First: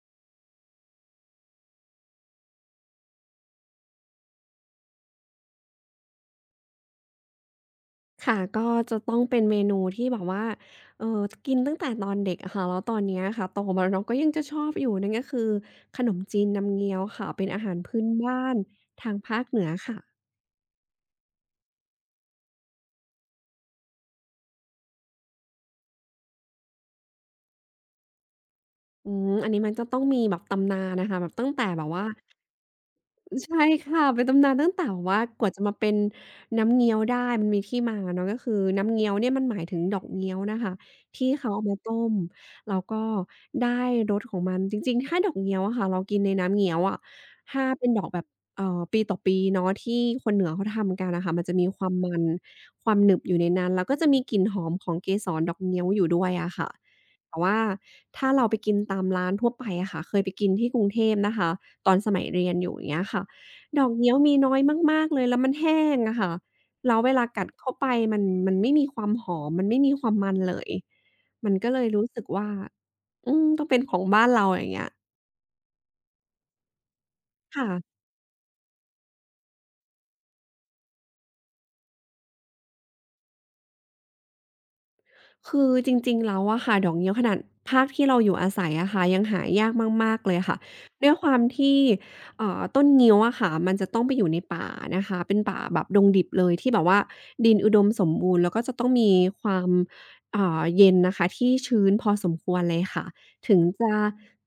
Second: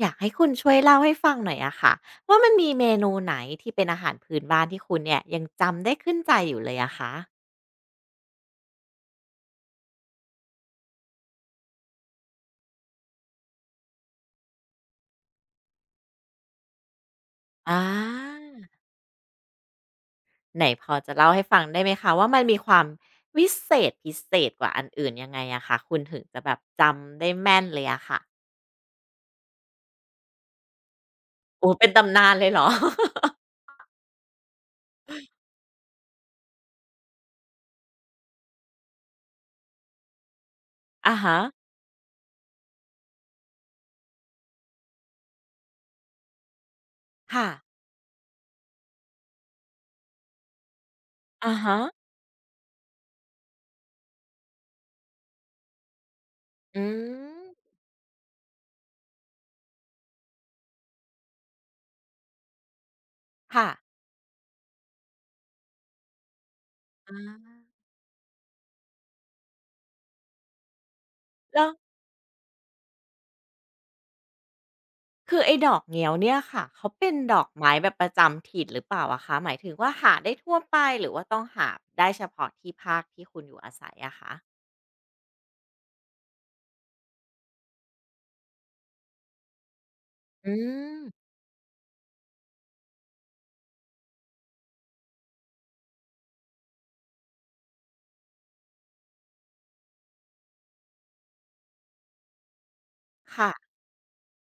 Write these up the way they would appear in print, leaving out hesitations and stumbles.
อยากให้คุณช่วยเล่าให้ฟังหน่อยอะค่ะว่ามันมีเมนูไหนที่เป็นอาหารพื้นบ้านที่คุณเนี่ยยังจำได้ขึ้นใจอยู่เลยอะคะค่ะก็จะต้องเป็นเมนูที่แบบว่าเอ่อกินตั้งแต่ตอนเด็กอะค่ะแล้วตอนเนี้ยค่ะโตมาแล้วเนาะก็ยังจะชอบอยู่นั่นก็คือขนมจีนน้ำเงี้ยวค่ะเป็นอาหารอาพื้นบ้านทางภาคเหนือค่ะไหนพอจะเล่าให้ฟังได้ไหมคะว่ามันมีความวิเศษพิเศษกว่าอันอื่นยังไงอะคะคุณถึงจะแบบจำได้แม่นเลยอะค่ะอืมอันนี้มันจะต้องมีแบบตำนานน่ะค่ะแบบตั้งแต่โอ้แบเป็บนว่า ตำนานเลยเหรอ ใช่ค่ะเป็นตำนานตั้งแต่แบบว่ากว่าจะมาเป็นน้ำเงี้ยวได้มันมีที่มาเนาะก็คือน้ำเงี้ยวเนี่ยมันหมายถึงดอกเงี้ยวนะคะอะที่ฮะเขาเอามาต้มแล้วก็ได้รสของมันจริงๆถ้าดอกเงี้ยวอะค่ะเรากินในน้ำเงี้ยวอะค่ะถ้าเป็นดอกแบบปีต่อปีเนาะที่คนเหนือเขาทำกันอะค่ะมันจะอะมีฮะความมันความหนึบอยู่ในนั้นแล้วก็จะมีกลิ่นหอมของเกสรดอกเงี้ยวอยู่ด้วยอะค่ะอืแต่ว่ามถ้าเราไปกินตามร้านทั่วไปอะค่ะเคยไปกินที่กรุงเทพนะคะ ตอนสมัยเรียนอยู่อย่างเงี้ยค่ะ ค่ะดอกเงี้ยวมีน้อยมากๆเลยแล้วมันแห้งอะค่ะแล้วเวลากัดอาเข้าไปมันไม่มีความหอมมันไม่มีความมันเลย มันแล้ก็ว เลยรู้สึกว่าอืมต้องเป็นของบ้านเราอย่างเงี้ยคือไอ้ดอกเงี้ยวเนี่ยค่ะเขาเป็นดอกค่ะ ไม้แบบประจำถิ่นหรือเปล่าอะคะหมายถึงว่าหาได้ทั่วไปหรือว่าต้องหาได้เฉพาะที่ภาคที่คุณอยู่อาศัยอะคะคือจริงๆแล้วอะค่ะดอกงิ้วขนาดภาคที่เราอยู่อาศัยอะค่ะยังหายากมากๆเลยอืค่ะมด้วยความที่ต้นงิ้วอะค่ะมันจะต้องไปอยู่ในป่านะคะเป็นป่าแบบดงดิบเลยที่แบบว่าดินอุดมสมบูรณ์แล้วก็จะต้องมีความเย็นนะคะที่ชื้นพอสมควรเลยค่ะค่ะถึงจะ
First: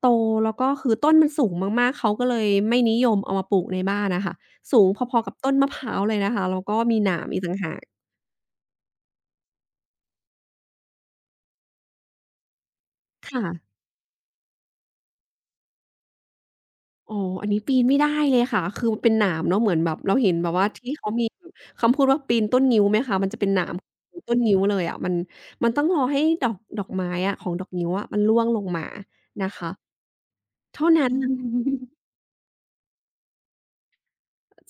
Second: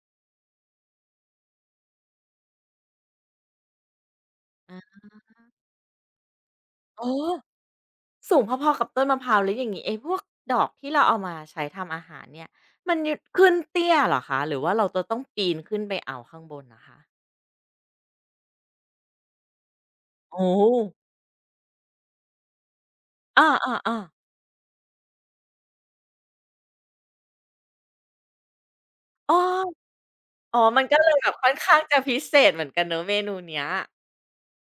โตแล้วก็คือต้นมันสูงมากๆเขาก็เลยไม่นิยมเอามาปลูกในบ้านอะค่ะสูงอพอๆกับต้นมะพร้าวเลยนะคะแล้วก็มี๋อหนามอีกต่างหากสูงพอๆกับต้นมะพร้าวแล้วอย่างงี้ไอ้พวกดอกที่เราเอามาใช้ทำอาหารเนี่ยมันขึ้นค่ะ เตี้ยเหรอคะหรือว่าเราจะต้องปีนขึ้นไปเอาข้างบนนะคะอ๋ออันนี้ปีนไม่ได้เลยค่ะ คือมันเป็นหนามเนาะเหมือนแบบเราเห็นโอ้แบบว่าที่เขามีคำพูดว่าปีนต้นงิ้วไหมคะมันจะอาเป็นหนาอ่ามอ้อต้นงิ้วเลยอะมันต้องรอให้ดอกไม้อะของดอกงิ้วอะมันร่วงลงมานะอคะอ๋อมันก็เลงั้ยนแบน่บค่อนข้างจะะ พิเศษเหมือนกันเนอะเมนูเนี้ย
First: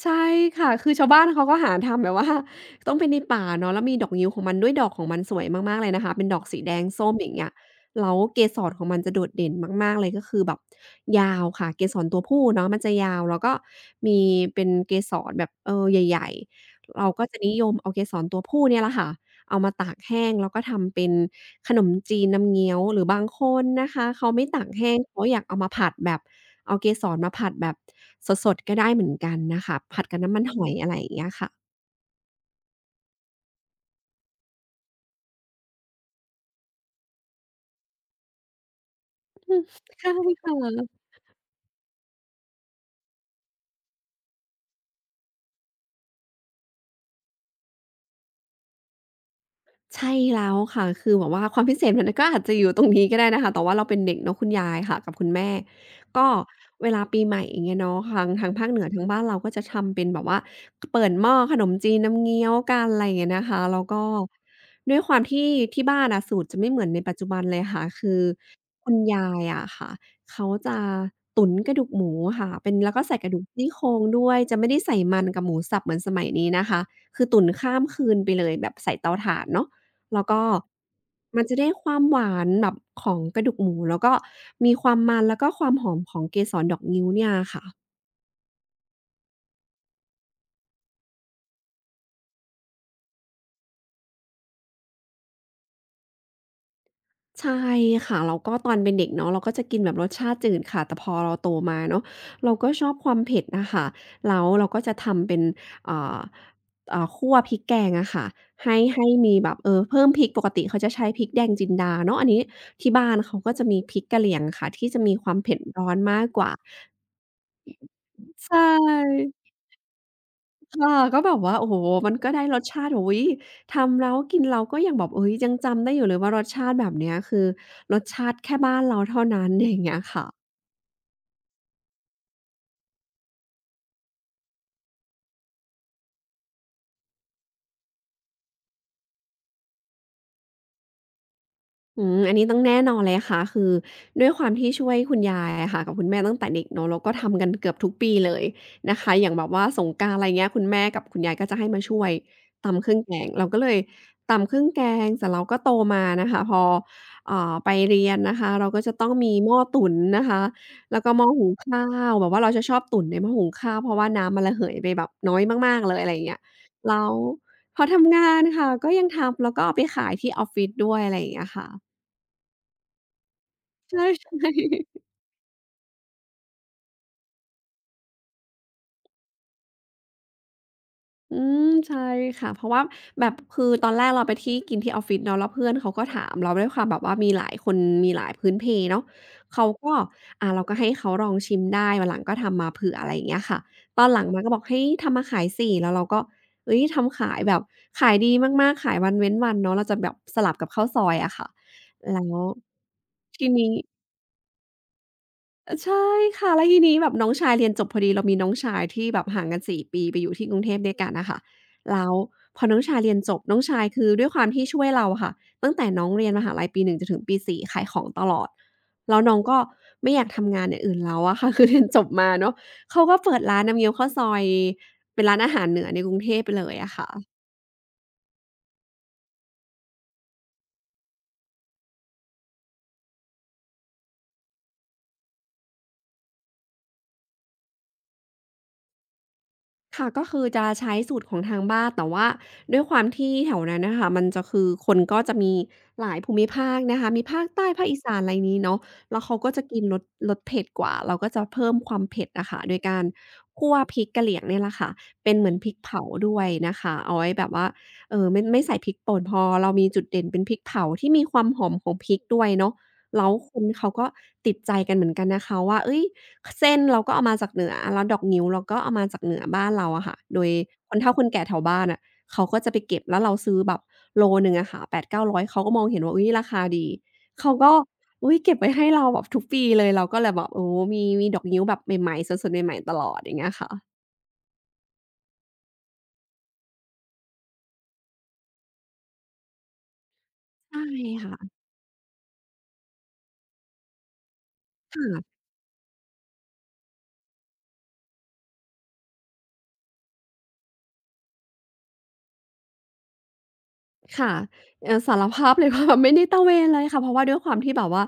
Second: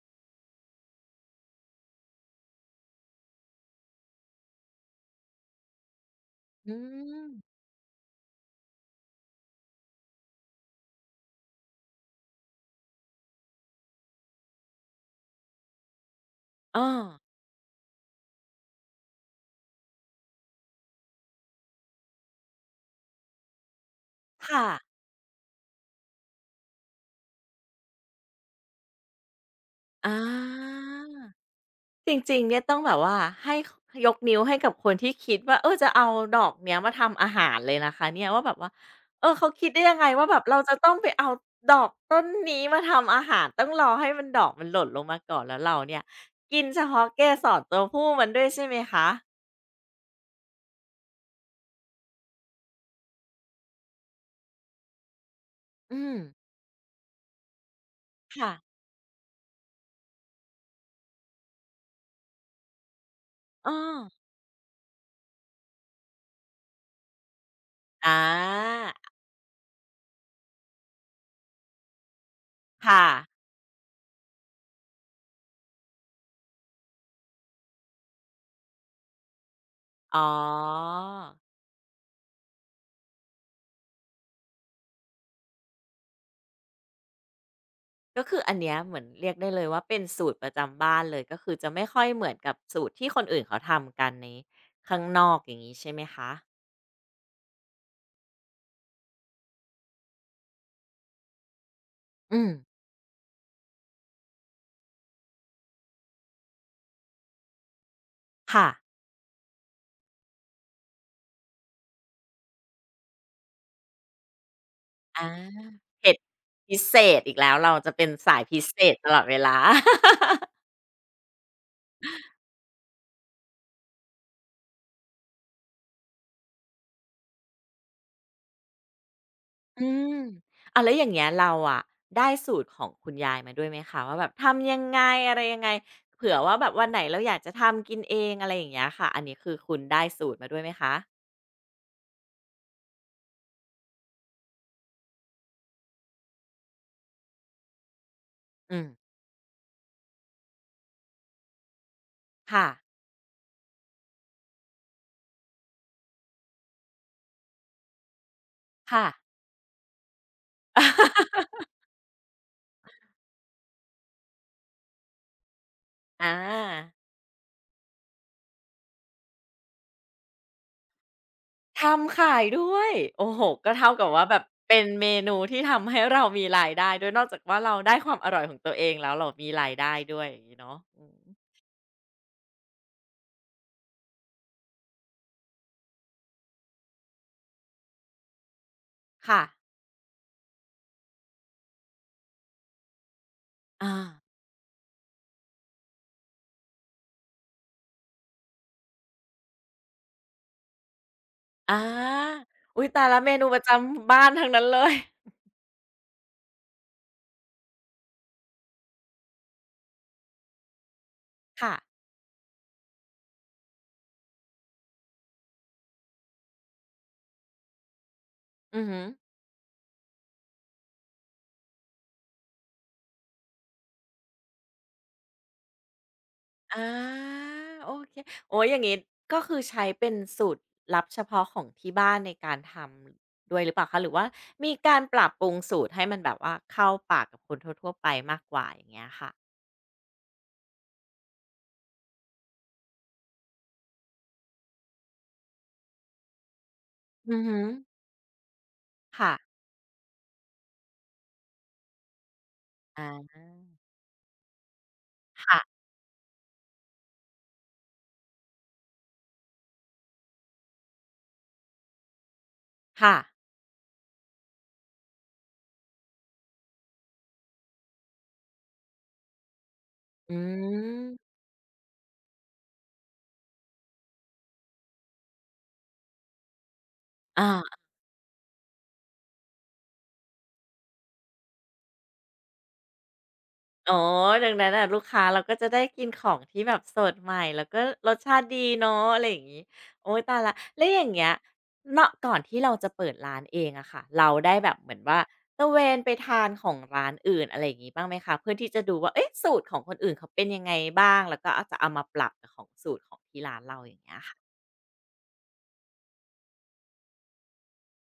ใช่ค่ะ คือชาวบ้านเขาก็หาทำแบบว่า ต้องเป็นในป่าเนาะแล้วมีดอกงิ้วของมันด้วยดอกของมันสวยมากๆเลยนะคะเป็นดอกสีอืแดงส้มอมย่างเงี้ยแล้วเกสรของมันจะโดดเด่นมากๆเลยก็คือแบบยาวค่ะเกสรตัวผู้เนาะมันจะยาว แล้วก็มีเป็นเกสรแบบเออใหญ่ออๆอเราก็จะนิยมเอาเกสรตัวผู้เนี่ยแหละค่ะเอามาตากแห้งแล้วก็ทำเป็นขนมจีนน้ำเงี้ยวหรือบางคนนะคะเขาไม่ตาค่ะ กแห้งเขาอยากเอามาผัดแบบ เอาเกสรมาผัดแบบสดๆก็ได้เหมือนกันน่ะค่ะผัดอากับน้ำมันหอยอะไรอย่างเงี้ยค่ะจริงๆเนี่ยต้องแบบว่าให้ยกนิ้วให้กับคนที่คิดว่าเออจะเอาดอกเนี้ยมาทำอาหารเลยนะคะเนี่ยว่าแบบว่าเออเขาอืม คิดได้ยัง ไงใช่ว่าแบบค่เราจะต้องะ ไปเอาดอกต้นนี้มาทำอาหารต้องรอให้มันดอกมันหล่นลงมาก่อนแล้วเราเนี่ยกินเฉพาะเกสรตัวผู้มันด้วยใช่ไหมคะใช่แล้วค่ะ คือแบบว่าความพิเศษมันก็อาจจะอยู่ตรงนี้ก็ได้นะคะแต่ว่าเราเป็นเด็กเนาะคุณยายค่ะกับคุณแม่ อืมก็เวลาปีใหม่อย่างเงี้ยเนาะทางทาค่ะงภาคเหนือทางบ้านเราก็จะทำเป็นแบบว่าเปิ่นหม้อขนมจีนน้ำเงี้ยวกันอะไรอย่างเงี้ยนะคะอ้อแล้วก็ด้วยความที่ที่บ้านอะสูตรจะไม่เหมือนในปัจจุบันเลยค่ะ คือาอคุณยายอะค่ะเขาจะตุ๋นกระดูกหมูค่ะเป็นแล้วก็ค่ะใส่กระดูกซี่โครงด้วยจะไม่ได้ใส่มันกับหมูสับเหมือนสมัยนี้นะคะคือตุ๋นข้ามคืนไปเลยแบบใส่เตาถ่านเนาะ แล้อ๋อ วก็มันจะได้ความหวานแบบของกระดูกหมูแล้วก็มีความมันแล้วก็ความหอมของเกสรดอกงิ้วเนี่ยค่ะก็คืออันเนี้ยเหมือนเรียกได้เลยว่าเป็นสูตรประจำบ้านเลยก็คือจะไม่ค่อยเหมือนกับสูตรที่คนอื่นเขาทำกันในข้างนอกอย่างนี้ใช่ไหมคะ ใช่ค่ะแล้วก็ตอนเป็นเด็กเนาะเราก็จะกินแบบรสชาติจืดค่ะแต่พอเราโตมาเนาะอืมเราก็ชอบความเผ็ดอะค่ะแล้วเราก็จะทำเป็นอ่าคั่วพริกแกงอะค่ะค่ะให้มีแบบเพิ่มพริกปกติเขาจะใช้พริกแดงจินดาเนาะอันนี้ที่บ้านเขาก็จะมีพริกกะเหรี่ยงค่ะที่จะมีคอาวามเผ็ดร้อนเผ็ดมากกว่าพิเศษอีกแล้วเราจะเป็นสายใชพิเศษตลอด่ เวลา ค่ะก็แบบว่าโอ้โฮมันก็ได้รสชาติอุ๊ยทำแล้วกินแล้วก็ยังแบบเฮ้ยยังจำได้อยู่เลยว่ารสชาติแบบเนี้ยคือรสชาติแค่บ้านเราเท่านั้น อย่างอืเงี้ยมค่ะ อ้าแล้วอย่างเงี้ยเราอะได้สูตรของคุณยายมาด้วยไหมคะว่าแบบทำยังไงอะไรยังไงเผื่อว่าแบบวันไหนเราอยากจะทำกินเองอะไรอย่างเงี้ยค่ะอันนี้คือคุณได้สูตรมาด้วยไหมคะอืมอันนี้ต้องแน่นอนเลยค่ะคือด้วยความที่ช่วยคุณยายอะค่ะกับคุณแม่ตั้งแต่เด็กเนาะแล้วก็ทำกันเกือบทุกปีเลยอืมนะคะอย่างแบบว่าสงกรานต์อะไรเงี้ยคุณแม่กับคุณยายก็จะให้มาช่วยค่ะตำเครื่องแกงเราก็เลยตำเครื่องแกงแต่เสราก็โตมานะคะพอไปเรียนนะคะเราก็จะค่ะ ต้องมีหม้อตุ๋นนะคะแล้วก็หม้อหุง ข้าวแบบว่าเราจะชอบตุ๋นในหม้อหุงข้าวเพราะว่าน้ำมันระเหยไปแบบน้อยมากๆเลยอะไรออย่างเงี้ยแล้าวพอทำงานค่ะก็ยังทำแล้วก็เอาไปขายที่ออฟฟิศด้วยอะไรอย่างเงี้ยค่ะ ทำขายด้วยโอ้โฮก็เท่ากัใช่ บว่าแบบเป็น ๆเมนูที่ทำให้เรามีรายได้ด้วยนอกจากว่าเราได้ความอร่อยของตัวเองแล้วเรามีรายได้ด้วยอย่างงี้เนาะอืมอืมใช่ค่ะเพราะว่าแบบคือตอนแรกเราไปที่กินที่ออฟฟิศเนาะแล้วเพื่อนเขาก็ถามแล้วด้วยความแบบว่ามีหลายคนมีหลายพื้นเพเนาะค่ะเขาก็เราก็ให้เขาลองชิมได้วันหลังก็ทำมาเผื่ออะไรอย่างเงี้ยค่ะอาตอนหลังมาก็บอกเฮ้ยทำมาขายสิแล้วเราก็เฮ้ยทำขายแบบขายดีมากๆขายวันเว้นวันเนาะเราจะแบบสลับกับข้าวซอยอะค่ะอาแล้วอุ๊ยตายแล้วเมนูทีประนี้ จำบ้านทั้งนั้นเลยเออใช่ค่ะแล้วทีนี้แบบน้องชายเรียนจบพอดีเรามีน้องชายที่แบบห่างกัน4ปีไปอยู่ที่กรุงเทพด้วยกันน่ะค่ะค่ะแล้วพอน้องชายเรียนจบน้องชายคือด้วยความที่ช่วยเราอะค่ะตั้งแต่น้องเรียนมหาลัยปี1จนถึงปี4ขายของตลอดอือฮึแล้วน้องก็ไม่อยากทำงานอย่างอื่นแล้วอะค่ะ คือเรียนจบมาเนาะเขาก็เปิดร้านน้ำเงี้ยวข้าวซอยเป็นร้านอาหารเหนือในกรุงเทพไปเลยออะาค่ะ โอเคโอ๊ยอย่างงี้ก็คือใช้เป็นสูตรลับเฉพาะของที่บ้านในการทำด้วยหรือเปล่าคะหรือว่ามีการปรับปรุงสูตรให้มันแบบว่าเข้าปากกับคนทั่วๆไปมากกว่าอย่างเงี้ยค่ะ ค่ะก็คือจะใช้สูตรของทางบ้านแต่ว่าด้วยความที่แถวนั้นน่ะค่ะมันจะคือคนก็จะมีหลายภูมิภาคนะคะมีอือภาคฮึใต้ภาคอีสานอะไรนี้เนาะแล้วค่ะเขาก็จะกินรสเผ็ดกว่าเราก็จะเพิ่มความเผ็ดอะค่ะโดยกาอราคั่วพริกกะเหรี่ยงเนี่ยแหละค่ะเป็นเหมือนพริกค่ะเผาด้วยนะคะเอาไว้แบบว่าไม่ใส่พริกป่นพอเรามีจุดเด่นเป็นพริกเผาที่มีความหอมของพริกด้วยเนาะค่ะแล้วคนเขาก็ติดใจกันเหมือนกันนะคะว่าเฮ้ย เส้นเราก็เอามาจากเหนือแล้วดอกงิ้วเราก็เอามาจากเหนือบ้านเราอะค่ะอืโดยคนมเฒ่าคนแก่แถวบ้านน่ะเขาก็จะไปเก็บแล้วเราซื้อแบบโลหนึ่งอะค่ะแปดเก้าร้อยเขาก็มองเห็นว่าอุ๊ยราคาดีอาเขาก็อุ๊ยเก็บไว้ให้เราแบบทุกปีเลยเราก็เลยแบบโอ้มีดอกงิ้วแบบใหม่ๆสดๆใหม่ๆตลอดอย่างเงี้ยค่ะอ๋อดังนั้นน่ะลูกค้าเราก็จะได้กินของที่แบบสดใหม่แล้วก็รสชาติดีเนาะอะไรอย่างงี้โอ๊ยตายแล้วใช่แล้วอย่างเงี้ยค่ะเนาะก่อนที่เราจะเปิดร้านเองอะค่ะเราได้แบบเหมือนว่าค่ะ ตระเวนไปทานของร้านอื่นอะไรอย่างงี้บ้างไหมคะเพื่อที่จะดูว่าเอ๊ะสูตรของคนอื่นเขาเป็นยังไงบ้างแล้วก็อาจจะเอามาปรับกับของสูตรของที่ร้านเราอย่างเงี้ยค่ะค่ะสารภาพเลยว่า ไม่ได้ตระเวนเลยค่ะเพราะว่าด้วยความที่แบบว่า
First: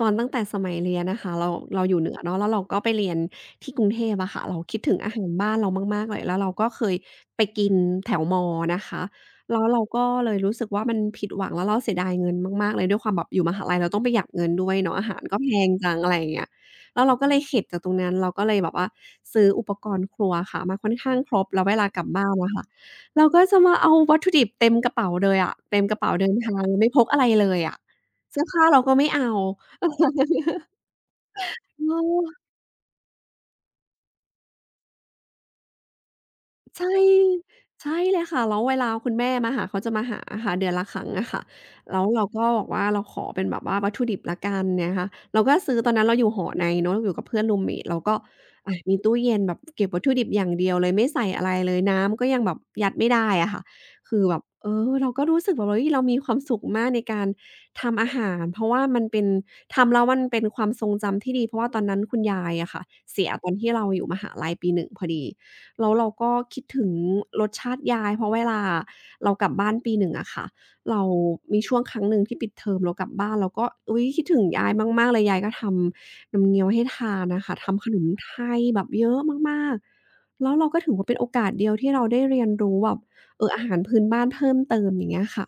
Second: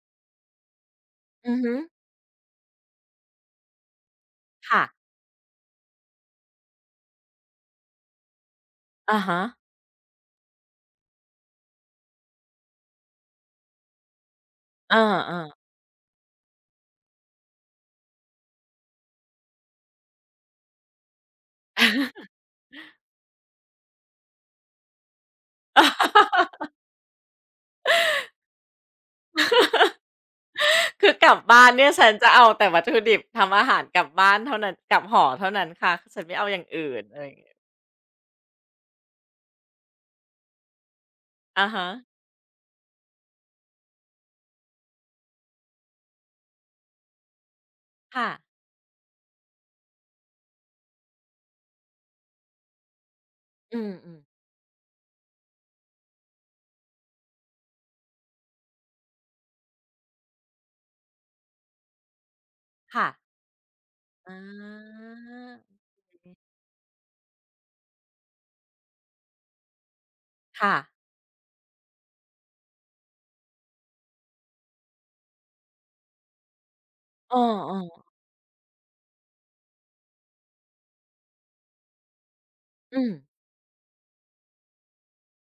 ตอนตั้งแต่สมัยเรียนนะคะเราอือฮึเราอยู่เหนือเนาะแล้วเราก็ไปเรียนที่กรุงเทพอะค่ะเราคิดค่ะถึงอาหารบ้านเรามากๆเลยแล้วเราก็เคยไปกินแถวมอนะคะอะฮะแล้วเราก็เลยรู้สึกว่ามันผิดหวังแล้วเราเสียดายเงินมากๆเลยด้วยความแบบอยู่มหาลัยเราต้องประหยัดเงินด้วยเอเนาะออาหารก็แพๆ งจังอะไรอย่างเงี้ยแล้วเราก็เลยเข็ดจากตรงนั้นเราก็เลยแบบว่าซื้ออุปกรณ์ครัวค่ะมาค่อนข้างครบแล้วเวลากลับบ้านอะค่ะ เราก็จะมาเอาวัตถุดิบเต็มกระเป๋าเลยอะเต็มกระเป๋าเดิน ทางไม่พกอะไรเลยอะเสื้อผ้าเราก็ไม่เอา คือกลับบ้านเนี่เอยฉันจะอ เอาแต่วัตถุดิบทำอาหารกลับบ้านเท่านั้นกลับหอเท่านั้นค่ะฉันไม่เอาอย่างใช่อื่นอะไรอย่างเงี้ยใช่เลยค่ะแล้วเวลาคุณแม่มาหาเขาจะมาหาอะค่ะเดือนละครั้งอะค่ะอะฮะแล้วเราก็บอกว่าเราขอเป็นแบบว่าวัตถุดิบแล้วกันเนี่ยนะคะเราก็ซื้อตอนนั้นเราอยู่หอในเนาะอยู่กับเพื่อนรูมเมตเราก็ค่ะอะมีตู้เย็นแบบเก็บวัตถุดิบอย่างเดียวเลยไม่ใส่อะไรเลยน้ำก็ยังแบบยัดไม่ได้อะค่ะอืมคือแบๆบเออเราก็รู้สึกแบบเฮ้ยเรามีความสุขมากในการทำอาหารเพราะว่ามันเป็นทำแล้วมันเป็นความทรงจำที่ดีเพราะว่าตอนนั้นคุณยายอะค่ะค่ะเสียตอนที่เราอยู่มหาอาลัยปี1พอดี แล้วเราก็คิดถึงรสชาติยายเพราะเวลาเรากลับบ้านปีหนึ่งอะค่ะค่ะเรามีช่วงครั้งหนึ่งที่ปิดเทอมเรากลับบ้านเราก็อุ๊ยคิดถึงยายมากๆเลยยายก็ทำนมเงี้ยวให้ทานเน่ะค่ะทำขนออมไทยแบบเยอะมากๆแล้วเราก็ถือว่าเป็นโอกาสเดียวที่เราได้เรียนรู้แบๆบอืมอาหารพื้นบ้านเพิ่มเติมอย่างเงี้ยค่ะ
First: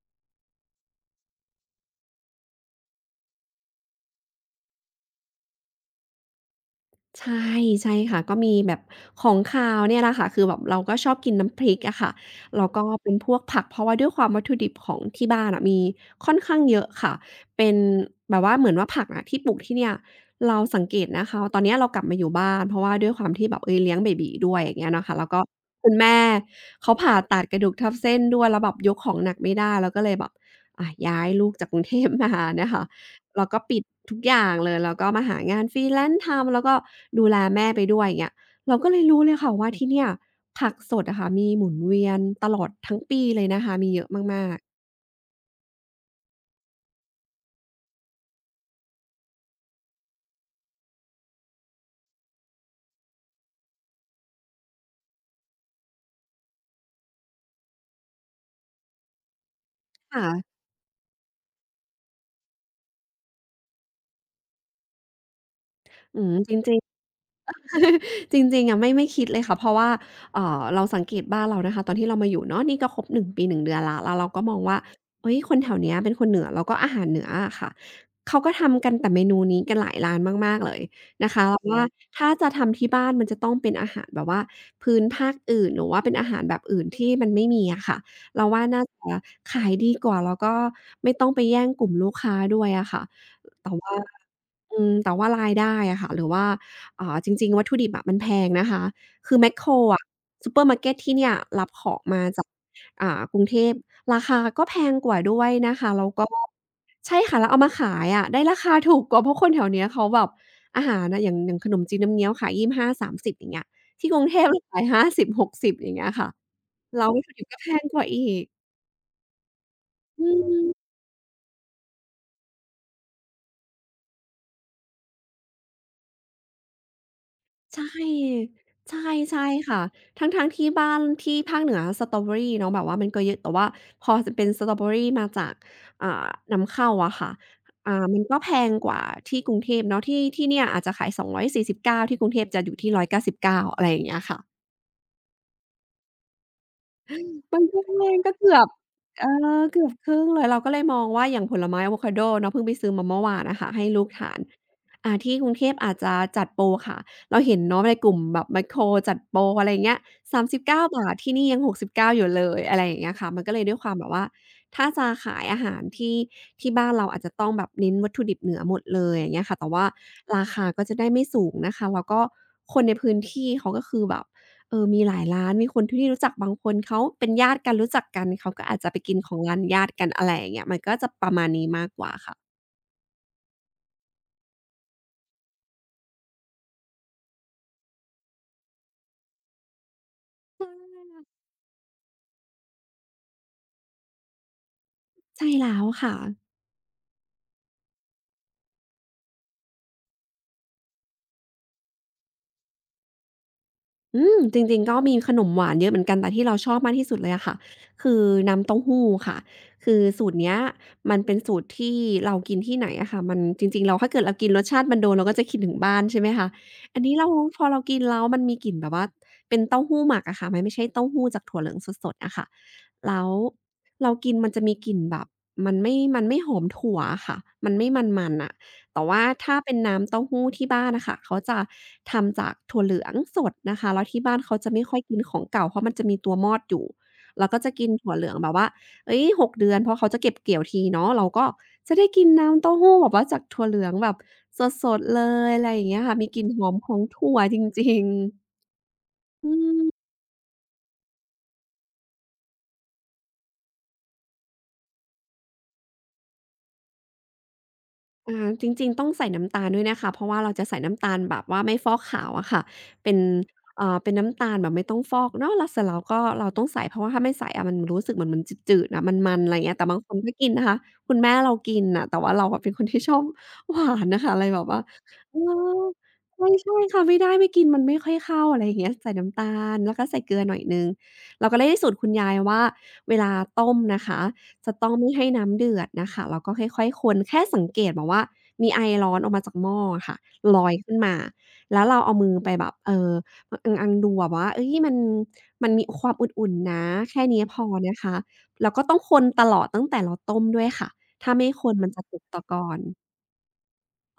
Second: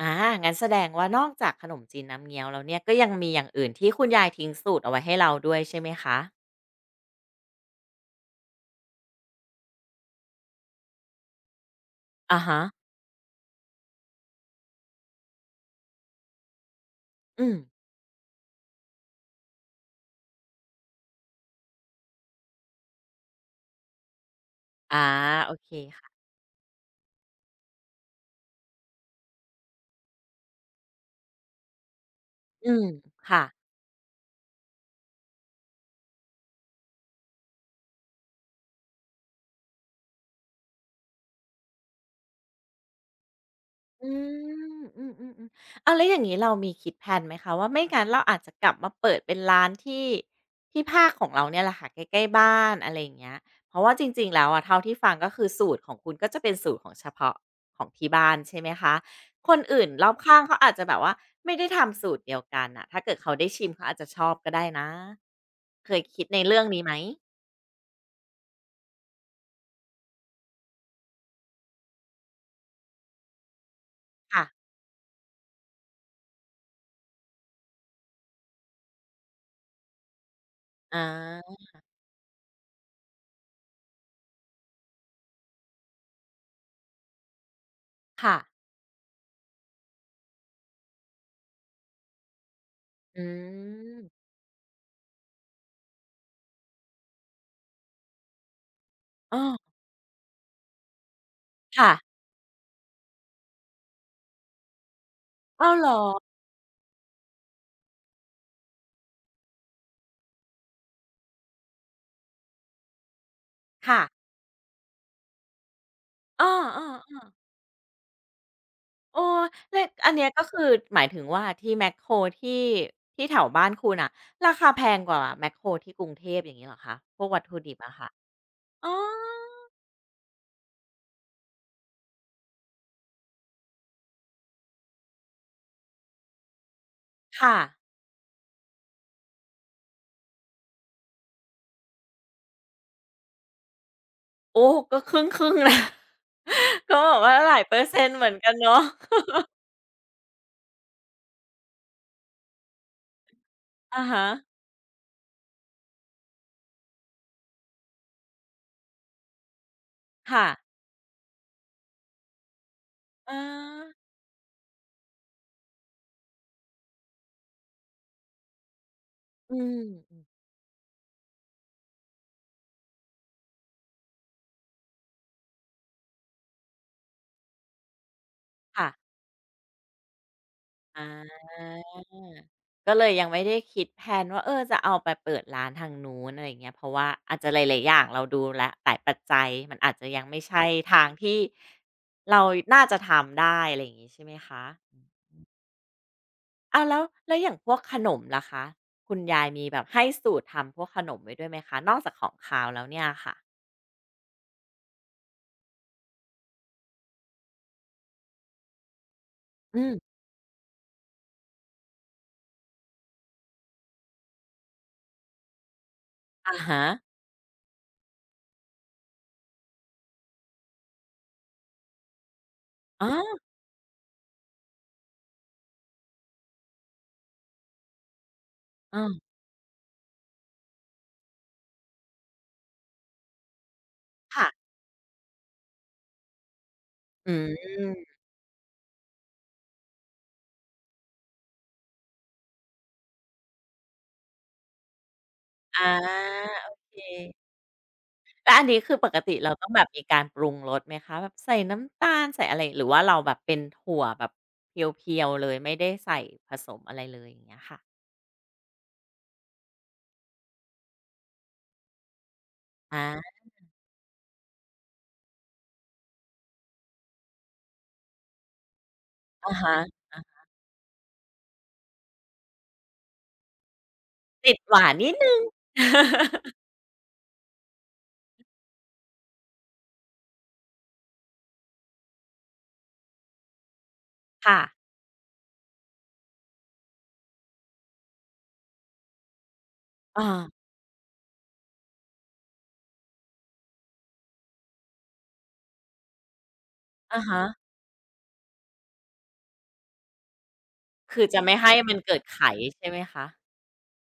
อางั้นแสดงว่านอกจากขนมจีนน้ำเงี้ยวแล้วเนี่ยก็ยังมีอย่างอื่นที่คุณยายทิ้งสูตรเอาไว้ให้เราด้วยใช่ไหมคะใช่ใช่ค่ะก็มีแบบของคาวเนี่ยแหละค่ะคือแบบเราก็ชอบกินน้ำพริกอะค่ะอะฮะแล้วก็เป็นพวกผักเพราะว่าด้วยความวัตถุดิบของที่บ้านอะมีค่อนข้างเยอะค่ะอืมเป็นแบบว่าเหมือนว่าผักอะที่ปลูกที่เนี่ยเราสังเกตนะคะตอนเนี้ยเรากลับมาอยู่บ้านเพราะว่าด้วยความที่แบบเอ๊ยเลี้ยงเบบี๋ด้วยอย่างเงี้ยอานะคะแล้วก็โอเคคุณค่ะแม่เขาผ่าตัดกระดูกทับเส้นด้วยแล้วแบบยกของหนักไม่ได้เราก็เลยแบบอะย้ายลูกจากกรุงเทพ มานะอืคะ มค่ะ เราก็ปิดทุกอย่างเลยแล้วก็มาหางาน freelance ทำแล้วก็ดูแลแม่ไปด้วยอย่างเงี้ยเราก็เลยรู้เลยค่ะว่าที่เนี่ยผักสดอะค่ะมีหมุนเวียนตลอดทั้งปีเลยนะคะมีเยอะอืมากๆมอืมอืมอมอ้าวแล้วอย่างงี้เรามีคิดแพลนไหมคะว่าไม่งั้นเราอาจจะกลับมาเปิดเป็นร้านที่ที่ภาคของเราเนี่ยแหละค่ะใกล้ๆบ้านอะไรอย่างเงี้ยเพราะว่าจริงๆแล้วอะเท่าที่ฟังก็คือสูตรของคุณก็จะเป็นสูตรของเฉพาะของที่บ้านใช่ไหมคะคนอื่นรอบค่ะข้างเขาอาจจะแบบว่าไม่ได้ทำสูตรเดียวกันน่ะถ้าเกิดเขาได้ชิมเขาอาจจะชอบก็ได้นะเคยอืคิดมในจเรื่องริงนี้ไหมๆ จริงๆอะไม่คิดเลยค่ะเพราะว่าเราสังเกตบ้านเรานะคะตอนที่เรามาอยู่เนาะนี่ก็ครบหนึ่งปีหนึ่งเดือนแล้วแล้วเราก็ค่ะมองว่าเฮ้ยคนแถวเนี้ยเป็นคนเหนือแล้วก็อาหารเหนืออะค่ะเขาก็ทำกันแต่เมนูนี้กันหลายร้านมากๆเลยอนะคะาเราว่าถ้าจะทำที่บ้านมันจะต้องเป็นอาหารแบบว่าพื้นภาคอื่นหรือว่าเป็นอาหารแบบอื่นที่มันไม่มีอะค่ะค่ะเราว่าน่าจะขายดีกว่าแล้วก็ไม่ต้องไปแย่งกลุ่มลูกค้าด้วยอะค่ะ อืแต่ว่ามอืมแต่ว่ารายได้อะค่ะหรือว่าจริงๆวัตถุดิบอะมันแพงนะคะคืออ้อแมคโครอะซูเปอร์มาร์เก็ตที่เนี่ยรับขค่ะองมาจากกรุงเทพราคาก็แพงกว่าด้วยอ้าวนะเหรคะอแล้วก็ใช่ค่ะแล้วเอามาขายอะได้ราคาถูกกว่าเพราะคนแถวเนี้ยเขาแบบอาหารอะอย่างขนมจีนน้ำเงี้ยวขายยี่บห้าสาม5 3 0อย่างเงี้ยค่ะที่กรุงเทพเราขาย50-60อย่างเงี้ยค่ะเอแล้ววัอๆ ตถุดิบก็แพงกว่าอีกโอ้เลขอันเนี้อืยก็คืม อหมายถึงว่าที่แมคโครที่ที่แถวบ้านคุณน่ะราคาแพงกว่าแมคโครที่กรุงเทพอย่างงี้เหรอคะพวกวัตถุดิใชบอะค่ะ่ อ๋อใช่ ใช่ค่ะ ทั้งๆที่บ้านที่ภาคเหนือสตรอเบอรี่เนาะแบบว่ามันก็เยอะแต่ว่าพอจะเป็นสตรอเบอรี่มาจากอ่านำเข้าอะค่ะค่ะมันก็แพงกว่าที่กรุงเทพเนาะที่ที่เนี่ยอาจจะขาย249ที่กรุงเทพจะอยู่ที่199อยเก้าสิบเก้าอะไรอย่างเงี้ยค่ะ โอ้ก็ครึ่งๆนะ ก็แบบว่าหลามัยนเปอก็ร์แพเซ็นต์งเหมืก็อนกันเกือบเนาะเอเกือบครึ่งเลยเราก็เลยมองว่าอย่างผลไม้อะโวคาโดเนาะเพิ่งไปซื้อมาเมื่อวานอะค่ะให้อะลูกฮะทานที่กรุงเทพอาจจะจัดโปรค่ะเราเห็นเนาะในกลุ่มแบบแมคโครจัดโปรอะไรอย่างเงี้ยสาค่ะมสิบเก้าบาทที่นี่ยังหกสิบเก้าอยู่เลยอะไรอย่างเงี้ยค่ะเออมันก็เลยด้วยความแบบว่าถ้าจะขายอาหารที่ที่บ้านเราอาจจะต้องแบบเน้นวัตถุดิบเหนือหมดเลยอย่างเงี้ยอืค่ะแต่ว่ามๆราคาก็จะได้ไม่สูงนะคะแล้วก็คนในพื้นที่เขาก็คือแบบ เออ มีหลายร้าน มีคนที่รู้จักบางคนเขาเป็นญาติกันรู้จักกัน เขาก็อาจค่ะ จะไปกินของร้านญาติกันอะไรอย่างเงี้ยมันก็จะประอามาณนี้มากกว่าค่ะก็เลยยังไม่ได้คิดแพลนว่าเออจะเอาไปเปิดร้านทางนู้นอะไรอย่างเงี้ยเพราะว่าอาจจะหลายๆอย่างเราดูแล้วหลายปัจจัยมันอาจจะยังไม่ใช่ใช่ทางที่เราน่าจะทำได้อะไรอย่างงี้ใช่ไหมคะใช่แล้วค่ะ อ้าวแล้วแล้วอย่างพวกขนมล่ะคะคุณยายมีแบบให้สูตรทำพวกขนมไว้ด้วยไหมคะนอกจากของคาวแล้วเนี่ยค่ะอืมจริงๆก็มีขนมหวานเยอะเหมือนกันแต่ที่เราชอบมากที่สุดเลยอะค่ะคือน้ำเต้าหู้ค่ะอืคือมสูตรเนี้ยมันเป็นสูตรที่เรากินที่ไหนอะค่ะมันจริงๆแล้วถ้าเกิดเรากินรสชาติมันโดนเราก็จะคิดถึงบ้านใช่ไหมคะอะฮะอันนี้เราพอเรากินแล้วมันมีกลิ่นแบบว่าเป็นเต้าหู้หมักอะค่ะมันไม่ใช่เต้าหู้จากถั่วเหลืองสดๆอะค่ะอ๋อแล้วเรากินมันจะมีกลิ่นแบบมันไม่หอมถั่วอะค่ะมันไม่มันๆอะ อแต่ว่าอถ้าเป็นน้ำเต้าหู้ที่บ้านน่ะค่ะเขาจะทำจากถั่วเหลืองสดนะคะแล้วที่บ้านค่ะเขาจะไม่ค่อยกินของเก่าเพราะมันจะมีตัวมอดอยู่อืเราก็จะกินถั่วมเหลืองแบบว่าเฮ้ยหกเดือนเพราะเขาจะเก็บเกี่ยวทีเนาะเราก็จะได้กินน้ำเต้าหู้แบบว่าจากถั่วเหลืองแบบสดๆเลยอะไรออาย่างเงี้ยค่ะมีกลิ่นหอโอมขเค องถั่วจริงๆแล้วอันนี้คือปกติอืเราต้องแบม บมีการปรุงรสไหมคะแบบใส่น้ำตาลใส่อะไรหรือว่าเราแบบเป็นถั่วแบบเพียวๆเลยไม่ได้ใส่ผสมอะไรเลยอย่างเงี้ยค่ะอาจริงๆต้องใส่น้ำตาลด้วยนะคะเพราะว่าเราจะใส่น้ำตาลแบบว่าไม่ฟอกขาวอะค่ะอาเป็นเป็นน้ำตาลแบบไม่ต้องฟอกเนาะแล้วเสร็จแล้วก็เราต้องใส่เพราะว่าถ้าไม่ใส่อะมันรู้สึกเหมือนมันจืดๆอะมันๆอะอะไรอย่างเงี้ยแต่บางฮะคนก็กินนะคะคุณแม่เรากินน่ะแต่ว่าเราอะเป็นคนที่ชอบหวานน่ะค่ะเลยติดแบบหว่าวานนิดหเอนึ่อง ใช่ๆค่ะไม่ได้ไม่กินมันไม่ค่อยเข้าอะไรอย่างเงี้ยใส่น้ำตาลแล้วก็ใส่เกลือหน่อยหนึ่งเราก็ได้สูตรคุณยายว่าเวลาต้มนะคะ ค่ะจะต้องไม่ให้น้ำเดือดนะคะแล้วก็ค่อยๆคนแค่สังเกตแบบว่ามีไอร้อนออกมาจากหม้ออะค่ะอาลอยขึ้นมาแล้วเราเอามือไปแบบอังๆดูอะว่าเฮ้ยมันมีความอุ่นๆนะอะแค่นี้ฮะพอนะคะแล้วก็ต้องคนตลอดตั้งแต่เราต้มด้วยค่ะคือถ้าจะไม่ไม่คให้นมันมันจะตเกิดกไขตะกอนใช่ไหมคะ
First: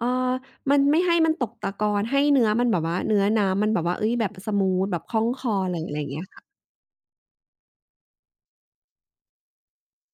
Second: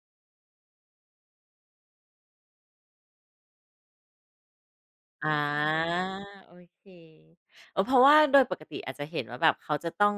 เอ่อมันไม่ให้มันตกตะกอนให้เนื้อมันแบบว่าเนื้อน้ำมันแบบว่าเฮ้ยแบบสมูทแบบคล่องอาคอเลยอะไรอย่างเงี้ยค่ะโอเคเออเพราะว่าโดยปกติอาจจะเห็นว่าแบบเขาจะต้อง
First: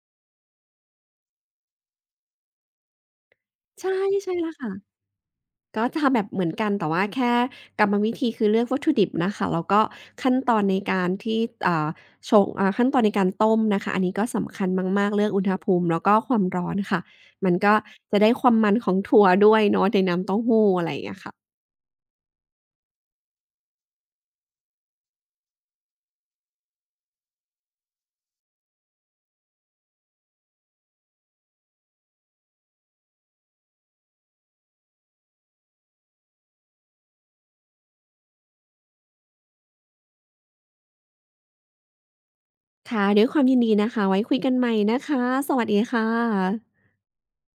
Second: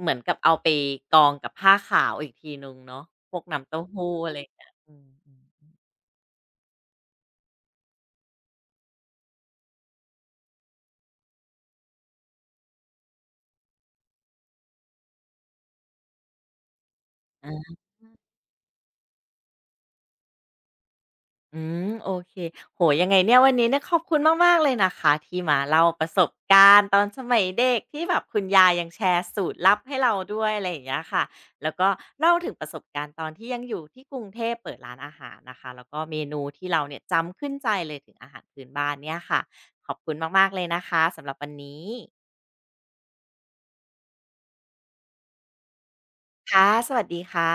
เหมือนกับเอาไปกองกับผ้าขาวอีกทีหนึ่งเนาะพวกน้ำเต้าใช่หู้อะใช่ไรอแล้ย่าวงเงี้ยค่ะ อืมๆๆก็จะทำแบบเหมือนกันแต่ว่าแค่กรรมวิธีคือเลือกวัตถุดิบนะคะแล้วก็ขั้นตอนในการที่อ่าชงอ่าขั้นตอนในการต้มนะคะอันนี้ก็สำคัญมากๆเรื่องอุณหภูมิแล้วก็ความร้อนค่ะมันก็อา จะได้ความมันของถั่วด้วยเนาะในน้ำเต้าหู้อะไรอย่างเงี้ยค่ะอืมโอเคโหยังไงเนี่ยวันนี้เนี่ยขอบคุณมากๆเลยนะคะที่มาเล่าประสบการณ์ตอนสมัยเด็กที่แบบคุณยายยังแชร์สูตรลับให้เราด้วยอะไรอย่างเงี้ยค่ะแล้วก็เล่าถึงประสบการณ์ตอนที่ยังอยู่ที่กรุงเทพเปิดร้านอาหารนะคะแล้วก็เมนูที่เราเนี่ยจำขึ้นใจเลยถึงอาหารพื้นบ้านเนี่ยค่ะขอบคุณมากๆเลยนะคะสำหรับวันนี้ค่ะด้วยความยินดีนะคะไว้คุยกันใหม่นะคะสวัสดีค่ค่ะะสวัสดีค่ะ